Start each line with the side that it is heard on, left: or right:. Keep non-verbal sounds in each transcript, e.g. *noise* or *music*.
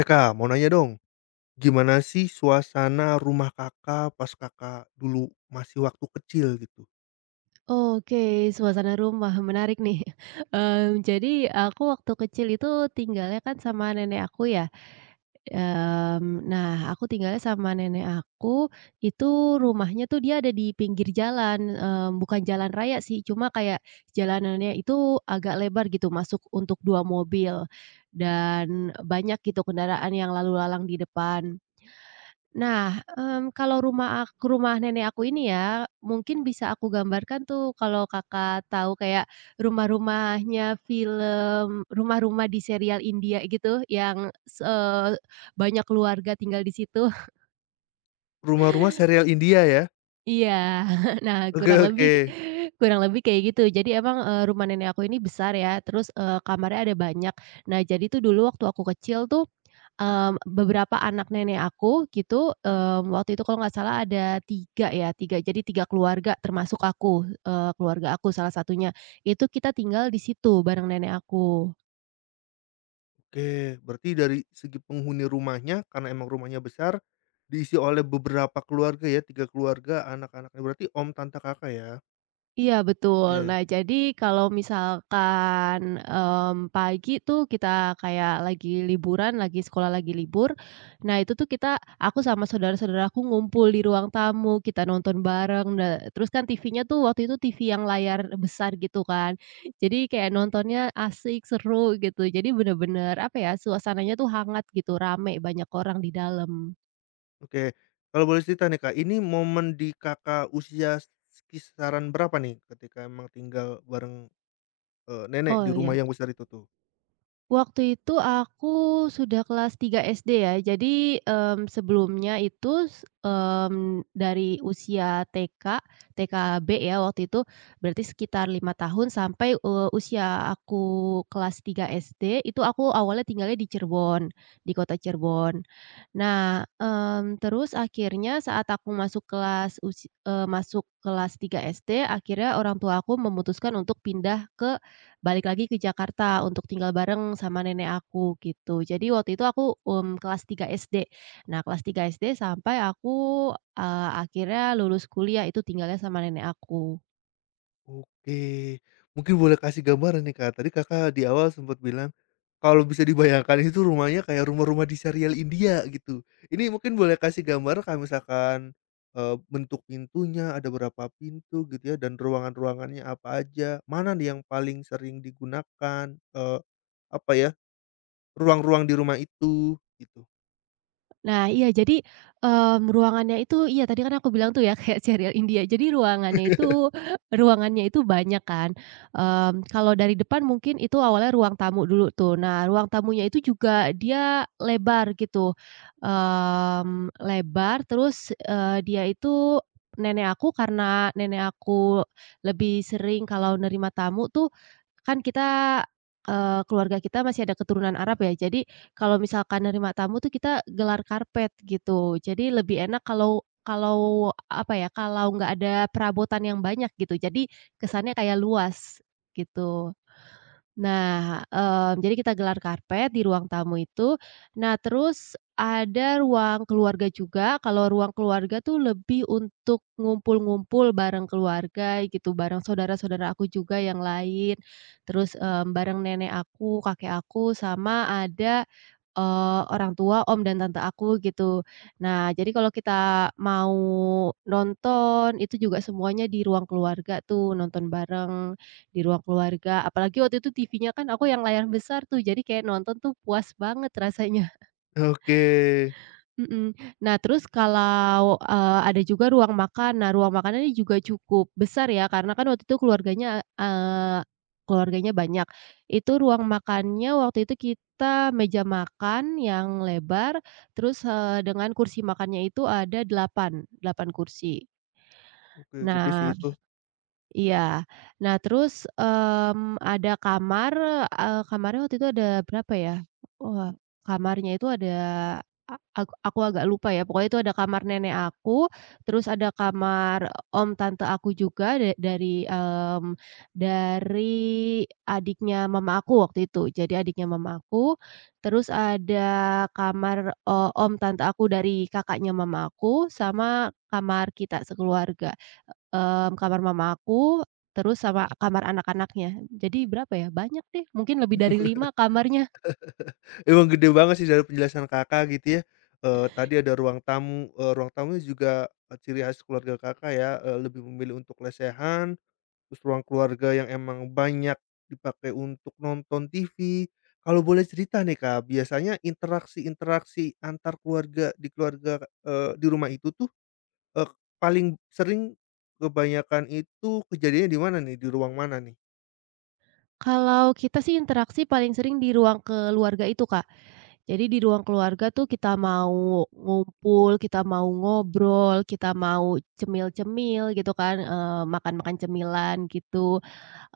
left: Eh, Kak, mau nanya dong, gimana sih suasana rumah Kakak pas Kakak dulu masih waktu kecil gitu?
right: Oke, suasana rumah, menarik nih. *laughs* Jadi aku waktu kecil itu tinggalnya kan sama nenek aku ya, nah aku tinggalnya sama nenek aku, itu rumahnya tuh dia ada di pinggir jalan, bukan jalan raya sih, cuma kayak jalanannya itu agak lebar gitu, masuk untuk 2 mobil, dan banyak gitu kendaraan yang lalu lalang di depan. Nah, kalau rumah nenek aku ini ya, mungkin bisa aku gambarkan tuh kalau Kakak tahu kayak rumah-rumahnya film rumah-rumah di serial India gitu banyak keluarga tinggal di situ. *laughs*
left: Rumah-rumah serial India ya?
right: Iya. Nah,
left: Oke
right: kurang
left: oke.
right: lebih kurang lebih kayak gitu. Jadi emang, rumah nenek aku ini besar ya, terus, kamarnya ada banyak. Nah, jadi tuh dulu waktu aku kecil tuh, beberapa anak nenek aku gitu, waktu itu kalau nggak salah ada 3 ya, 3 jadi 3 keluarga termasuk aku, keluarga aku salah satunya. Itu kita tinggal di situ bareng nenek aku.
left: Oke, berarti dari segi penghuni rumahnya karena emang rumahnya besar, diisi oleh beberapa keluarga ya, tiga keluarga, anak-anaknya berarti om tante Kakak ya?
right: Iya betul.
left: Oke
right: Nah jadi kalau misalkan, pagi tuh kita kayak lagi liburan, lagi sekolah lagi libur, nah itu tuh kita aku sama saudara-saudaraku ngumpul di ruang tamu, kita nonton bareng, terus kan TV-nya tuh waktu itu TV yang layar besar gitu kan. Jadi kayak nontonnya asik, seru gitu. Jadi bener-bener apa ya, suasananya tuh hangat gitu, rame, banyak orang di dalam.
left: oke. Kalau boleh cerita nih, Kak, ini momen di Kakak usia kisaran berapa nih ketika emang tinggal bareng, nenek di
right: Oh
left: rumah
right: iya.
left: yang besar itu tuh?
right: Waktu itu aku sudah kelas 3 SD ya. Jadi, sebelumnya itu, dari usia TK, TKB ya waktu itu, berarti sekitar 5 tahun sampai, usia aku kelas 3 SD, itu aku awalnya tinggalnya di Cirebon, di kota Cirebon. Nah, terus akhirnya saat aku masuk kelas, masuk kelas 3 SD, akhirnya orang tua aku memutuskan untuk pindah ke balik lagi ke Jakarta untuk tinggal bareng sama nenek aku gitu. Jadi waktu itu aku, kelas 3 SD. Nah kelas 3 SD sampai aku, akhirnya lulus kuliah itu tinggalnya sama nenek aku.
left: Oke, mungkin boleh kasih gambaran nih, Kak. Tadi Kakak di awal sempat bilang, kalau bisa dibayangkan itu rumahnya kayak rumah-rumah di serial India gitu. Ini mungkin boleh kasih gambar kayak misalkan, bentuk pintunya, ada berapa pintu gitu ya, dan ruangan-ruangannya apa aja, mana nih yang paling sering digunakan, eee, apa ya, ruang-ruang di rumah itu, gitu.
right: Nah, iya jadi, ruangannya itu iya tadi kan aku bilang tuh ya kayak serial India. Jadi ruangannya
left: *laughs*
right: itu ruangannya itu banyak kan, kalau dari depan mungkin itu awalnya ruang tamu dulu tuh. Nah, ruang tamunya itu juga dia lebar gitu, lebar terus, dia itu nenek aku, karena nenek aku lebih sering kalau nerima tamu tuh kan kita, keluarga kita masih ada keturunan Arab ya. Jadi kalau misalkan nerima tamu tuh kita gelar karpet gitu. Jadi lebih enak kalau kalau apa ya, kalau nggak ada perabotan yang banyak gitu. Jadi kesannya kayak luas gitu. Nah, jadi kita gelar karpet di ruang tamu itu. Nah, terus ada ruang keluarga juga. Kalau ruang keluarga tuh lebih untuk ngumpul-ngumpul bareng keluarga gitu, bareng saudara-saudara aku juga yang lain. Terus, bareng nenek aku, kakek aku, sama ada, orang tua, om dan tante aku gitu. Nah, jadi kalau kita mau nonton itu juga semuanya di ruang keluarga tuh, nonton bareng di ruang keluarga. Apalagi waktu itu TV-nya kan aku yang layar besar tuh, jadi kayak nonton tuh puas banget rasanya.
left: Oke,
right: Mhm. Nah, terus kalau, ada juga ruang makan. Nah, ruang makanannya juga cukup besar ya, karena kan waktu itu keluarganya banyak. Itu ruang makannya waktu itu kita meja makan yang lebar, terus, dengan kursi makannya itu ada 8 8 kursi.
left: oke, gede sih
right: Nah.
left: itu.
right: Iya. Nah terus, ada kamar, kamarnya waktu itu ada berapa ya? Wah, kamarnya itu ada, a aku agak lupa ya, pokoknya itu ada kamar nenek aku, terus ada kamar om tante aku juga dari, dari adiknya mama aku waktu itu. Jadi adiknya mama aku, terus ada kamar, om tante aku dari kakaknya mama aku, sama kamar kita sekeluarga. Kamar mama aku, terus sama kamar anak-anaknya. Jadi berapa ya, banyak deh, mungkin lebih dari 5 kamarnya.
left: Emang gede banget sih dari penjelasan Kakak gitu ya, tadi ada ruang tamu, ruang tamunya juga, ciri khas keluarga Kakak ya, lebih memilih untuk lesehan, terus ruang keluarga yang emang banyak dipakai untuk nonton TV. Kalau boleh cerita nih Kak, biasanya interaksi-interaksi antar keluarga di keluarga, di rumah itu tuh, eee, paling sering kebanyakan itu kejadiannya di mana nih, di ruang mana nih?
right: Kalau kita sih interaksi paling sering di ruang keluarga itu, Kak. Jadi di ruang keluarga tuh kita mau ngumpul, kita mau ngobrol, kita mau cemil-cemil gitu kan, makan-makan cemilan gitu.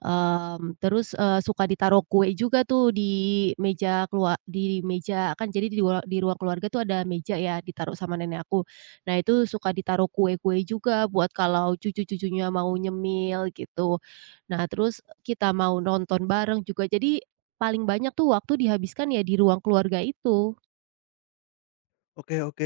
right: Terus, suka ditaruh kue juga tuh di meja kelua di meja, kan jadi di di ruang keluarga tuh ada meja ya ditaruh sama nenek aku. Nah itu suka ditaruh kue-kue juga buat kalau cucu-cucunya mau nyemil gitu. Nah terus kita mau nonton bareng juga, jadi paling banyak tuh waktu dihabiskan ya di ruang keluarga itu.
left: Oke oke,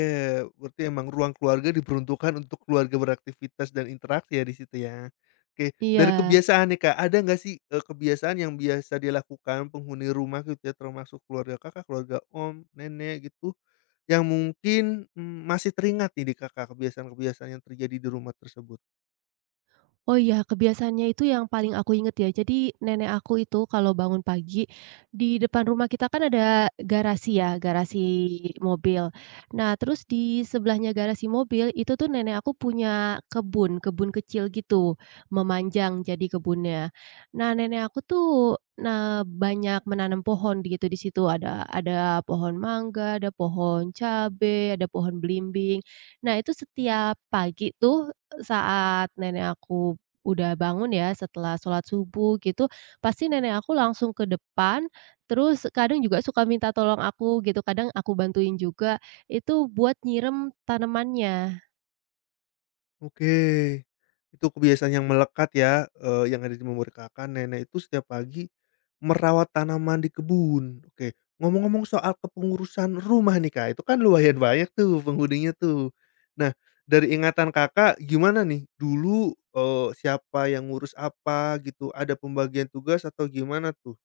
left: berarti emang ruang keluarga diperuntukkan untuk keluarga beraktivitas dan interaksi ya di situ ya. Oke, dari
right: Iya.
left: kebiasaan nih Kak, ada nggak sih, kebiasaan yang biasa dilakukan penghuni rumah gitu ya, termasuk keluarga Kakak, keluarga om, nenek gitu, yang mungkin, masih teringat nih di Kakak kebiasaan-kebiasaan yang terjadi di rumah tersebut?
right: Oh iya, kebiasaannya itu yang paling aku inget ya. Jadi nenek aku itu kalau bangun pagi, di depan rumah kita kan ada garasi ya, garasi mobil. Nah, terus di sebelahnya garasi mobil itu tuh nenek aku punya kebun, kebun kecil gitu, memanjang jadi kebunnya. Nah, nenek aku tuh nah banyak menanam pohon gitu di situ, ada pohon mangga, ada pohon cabe, ada pohon belimbing. Nah, itu setiap pagi tuh saat nenek aku udah bangun ya setelah sholat subuh gitu, pasti nenek aku langsung ke depan, terus kadang juga suka minta tolong aku gitu, kadang aku bantuin juga, itu buat nyirem tanamannya.
left: Oke, itu kebiasaan yang melekat ya, yang ada di memori Kakak, nenek itu setiap pagi merawat tanaman di kebun. Oke, ngomong-ngomong soal kepengurusan rumah nih, Kak, itu kan lumayan banyak tuh penghuninya tuh. Nah, dari ingatan Kakak gimana nih? Dulu, siapa yang ngurus apa gitu? Ada pembagian tugas atau gimana tuh?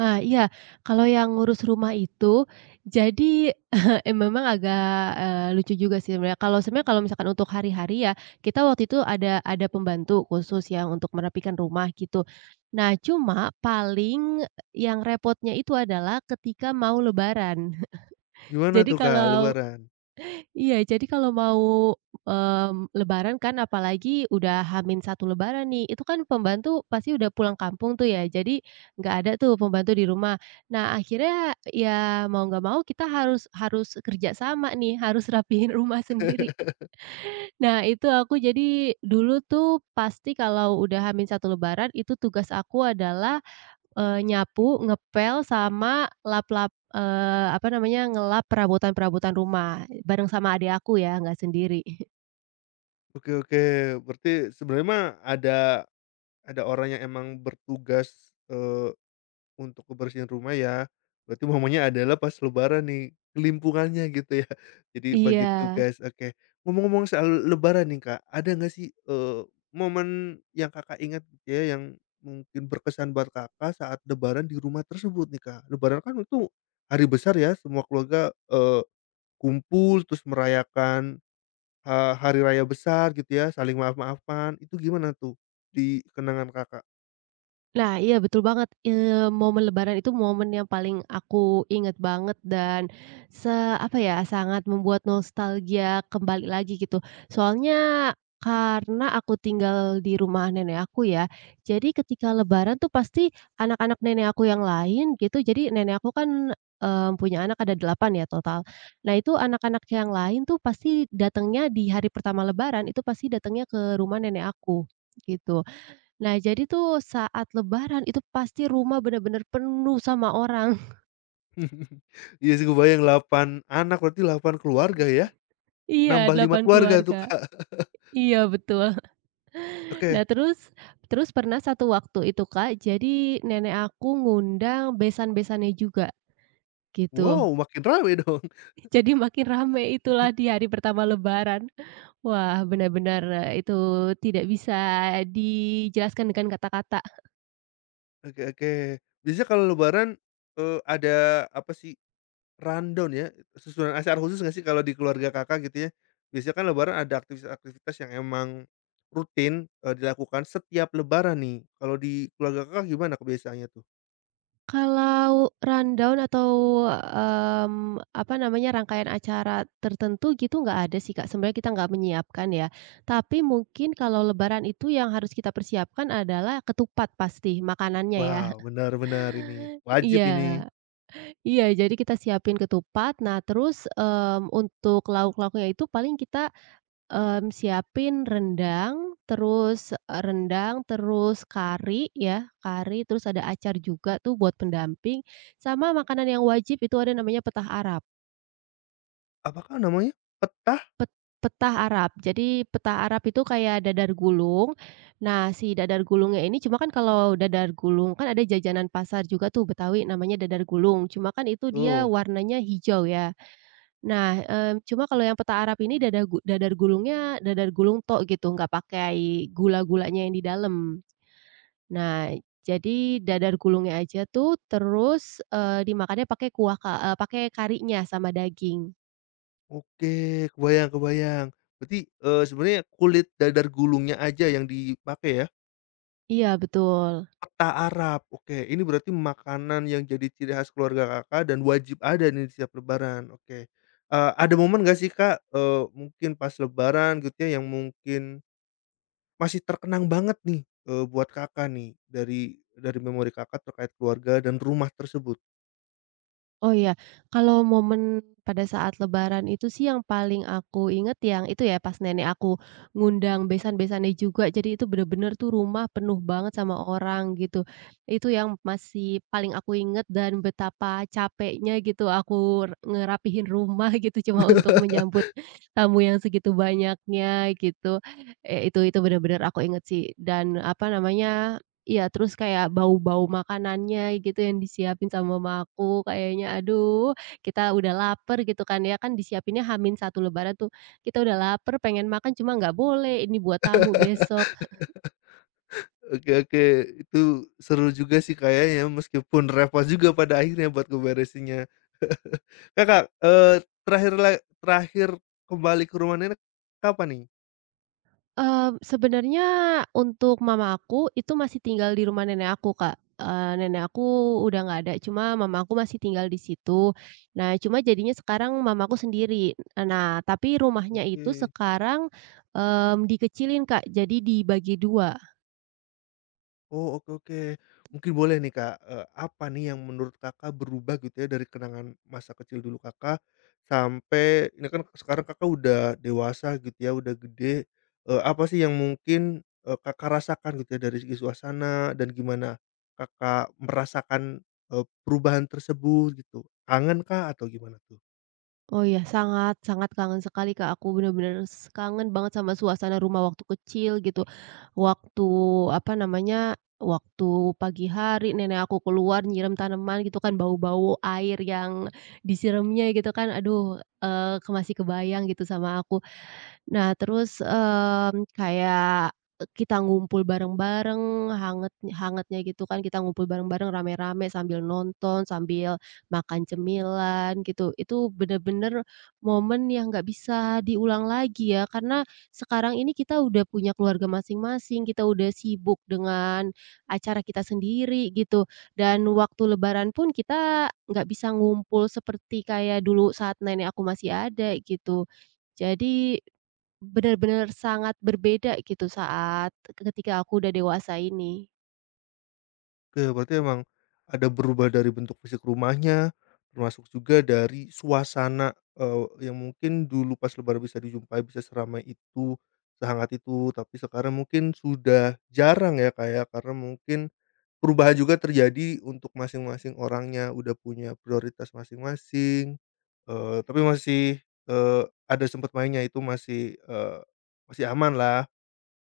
right: Ah, iya, kalau yang ngurus rumah itu, jadi *laughs* eh, memang agak, lucu juga sih sebenarnya. Kalau sebenarnya kalau misalkan untuk hari-hari ya, kita waktu itu ada pembantu khusus yang untuk merapikan rumah gitu. Nah, cuma paling yang repotnya itu adalah ketika mau lebaran.
left: Gimana
right: Jadi
left: tuh, Kak,
right: kalau,
left: luaran?
right: iya, jadi kalau mau, lebaran kan apalagi udah h satu lebaran nih, itu kan pembantu pasti udah pulang kampung tuh ya, jadi nggak ada tuh pembantu di rumah. Nah, akhirnya ya mau nggak mau kita harus harus kerja sama nih, harus *laughs* rapihin rumah sendiri.
left: *laughs*
right: Nah, itu aku jadi dulu tuh pasti kalau udah h satu lebaran, itu tugas aku adalah, nyapu, ngepel, sama lap-lap, apa namanya, ngelap perabotan-perabotan rumah, bareng sama adik aku ya, nggak sendiri.
left: Oke oke, berarti sebenarnya mah ada orang yang emang bertugas, eh, untuk kebersihan rumah ya, berarti momennya adalah pas lebaran nih, kelimpungannya gitu ya. *laughs* Jadi bagi
right: Iya.
left: tugas, oke. Ngomong-ngomong soal lebaran nih Kak, ada nggak sih, momen yang Kakak ingat gitu ya, yang mungkin berkesan buat Kakak saat lebaran di rumah tersebut nih Kak? Lebaran kan itu hari besar ya, semua keluarga, kumpul terus merayakan, hari raya besar gitu ya, saling maaf-maafan, itu gimana tuh di kenangan Kakak?
right: Nah, iya betul banget, momen lebaran itu momen yang paling aku ingat banget dan, se apa ya, sangat membuat nostalgia kembali lagi gitu. Soalnya karena aku tinggal di rumah nenek aku ya, jadi ketika lebaran tuh pasti anak-anak nenek aku yang lain gitu, jadi nenek aku kan, punya anak ada 8 ya total. Nah itu anak-anak yang lain tuh pasti datangnya di hari pertama lebaran, itu pasti datangnya ke rumah nenek aku, gitu. Nah, jadi tuh saat lebaran itu pasti rumah benar-benar penuh sama orang. *laughs*
left: Iya sih gue bayang 8 anak, berarti 8 keluarga ya?
right: Iya,
left: Nambah 5
right: 8
left: keluarga tuh,
right: keluarga.
left: Kak.
right: Iya, betul. *laughs* Nah,
left: Oke.
right: terus terus pernah satu waktu itu, Kak, jadi nenek aku ngundang besan-besannya juga, gitu.
left: Wow, makin rame dong.
right: *laughs* Jadi makin rame itulah di hari pertama lebaran. Wah, benar-benar, itu tidak bisa dijelaskan dengan kata-kata.
left: Oke oke. Biasanya kalau lebaran, ada apa sih, rundown ya, susunan acara khusus nggak sih kalau di keluarga Kakak gitu ya? Biasanya kan lebaran ada aktivitas-aktivitas yang emang rutin, dilakukan setiap lebaran nih. Kalau di keluarga Kakak gimana kebiasaannya tuh?
right: Kalau rundown atau, apa namanya, rangkaian acara tertentu gitu nggak ada sih, Kak, sebenarnya kita nggak menyiapkan ya. Tapi mungkin kalau lebaran itu yang harus kita persiapkan adalah ketupat pasti makanannya ya.
left: Wow,
right: *laughs*
left: benar benar ini, wajib
right: Iya
left: ini.
right: iya, jadi kita siapin ketupat, nah terus, untuk lauk-lauknya itu paling kita, siapin rendang, terus, rendang, terus kari ya, kari, terus ada acar juga tuh buat pendamping, sama makanan yang wajib itu ada namanya petah Arab,
left: Apakah namanya? Petah?
right: pet petah Arab. Jadi petah Arab itu kayak dadar gulung, nah si dadar gulungnya ini cuma kan kalau dadar gulung kan ada jajanan pasar juga tuh Betawi namanya dadar gulung, cuma kan itu dia
left: Tuh.
right: warnanya hijau ya. Nah, cuma kalau yang peta Arab ini dadar gulungnya dadar gulung tok gitu, nggak pakai gula-gulanya yang di dalam. Nah, jadi dadar gulungnya aja tuh terus, dimakannya pakai kuah ka eee, pakai karinya sama daging.
left: Oke, kebayang kebayang. Berarti, sebenarnya kulit dadar gulungnya aja yang dipakai ya?
right: Iya, betul.
left: Peta Arab, oke. Ini berarti makanan yang jadi ciri khas keluarga Kakak dan wajib ada nih di setiap lebaran, oke. Ada momen nggak sih Kak, mungkin pas lebaran gitu ya, yang mungkin masih terkenang banget nih, buat Kakak nih, dari memori Kakak terkait keluarga dan rumah tersebut?
right: Oh iya, kalau momen pada saat lebaran itu sih yang paling aku inget yang itu ya pas nenek aku ngundang besan-besannya juga. Jadi itu bener-bener tuh rumah penuh banget sama orang gitu. Itu yang masih paling aku inget dan betapa capeknya gitu aku ngerapihin rumah *laughs* gitu cuma untuk
left: *laughs*
right: menyambut tamu yang segitu banyaknya gitu. Eh, itu bener-bener aku inget sih dan apa namanya. Iya, terus kayak bau-bau makanannya gitu yang disiapin sama mama aku kayaknya aduh, kita udah lapar gitu kan ya, kan disiapinnya Hamin satu lebaran tuh, kita udah lapar pengen makan cuma nggak boleh, ini buat tamu besok.
left: Oke oke, itu seru juga sih kayaknya, meskipun repot juga pada akhirnya buat ngeberesinnya. Kakak, terakhir kembali ke rumah nenek kapan nih?
right: Sebenarnya untuk mama aku itu masih tinggal di rumah nenek aku, Kak, nenek aku udah nggak ada, cuma mama aku masih tinggal di situ. Nah, cuma jadinya sekarang mama aku sendiri. Nah, tapi rumahnya itu
left: Oke.
right: sekarang, dikecilin, Kak, jadi dibagi 2.
left: Oh, oke oke. Mungkin boleh nih Kak, apa nih yang menurut Kakak berubah gitu ya dari kenangan masa kecil dulu Kakak, sampai ini kan sekarang Kakak udah dewasa gitu ya, udah gede, apa sih yang mungkin, Kakak rasakan gitu ya dari segi suasana dan gimana Kakak merasakan, perubahan tersebut gitu? Kangen kah atau gimana tuh?
right: Oh iya, sangat sangat kangen sekali, Kak, aku bener-bener kangen banget sama suasana rumah waktu kecil gitu. Waktu, apa namanya, waktu pagi hari nenek aku keluar nyiram tanaman gitu kan, bau-bau air yang disiramnya gitu kan, aduh, eee, ke masih kebayang gitu sama aku. Nah terus, kayak, kita ngumpul bareng-bareng, hangat hangatnya gitu kan, kita ngumpul bareng-bareng rame-rame sambil nonton, sambil makan cemilan gitu. Itu bener-bener momen yang nggak bisa diulang lagi ya, karena sekarang ini kita udah punya keluarga masing-masing, kita udah sibuk dengan acara kita sendiri gitu, dan waktu lebaran pun kita nggak bisa ngumpul seperti kayak dulu saat nenek aku masih ada gitu. Jadi benar-benar sangat berbeda gitu saat ketika aku udah dewasa ini.
left: Oke, berarti emang ada berubah dari bentuk fisik rumahnya, termasuk juga dari suasana, yang mungkin dulu pas lebaran bisa dijumpai, bisa seramai itu, sehangat itu, tapi sekarang mungkin sudah jarang ya, kayak karena mungkin perubahan juga terjadi untuk masing-masing orangnya, udah punya prioritas masing-masing, tapi masih, ada sempat mainnya itu masih, masih aman lah.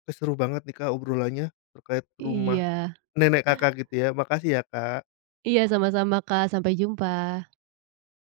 left: Seru banget nih, Kak, obrolannya terkait rumah
right: Iya.
left: Nenek Kakak gitu ya? Makasih ya Kak,
right: Iya sama-sama Kak, sampai jumpa.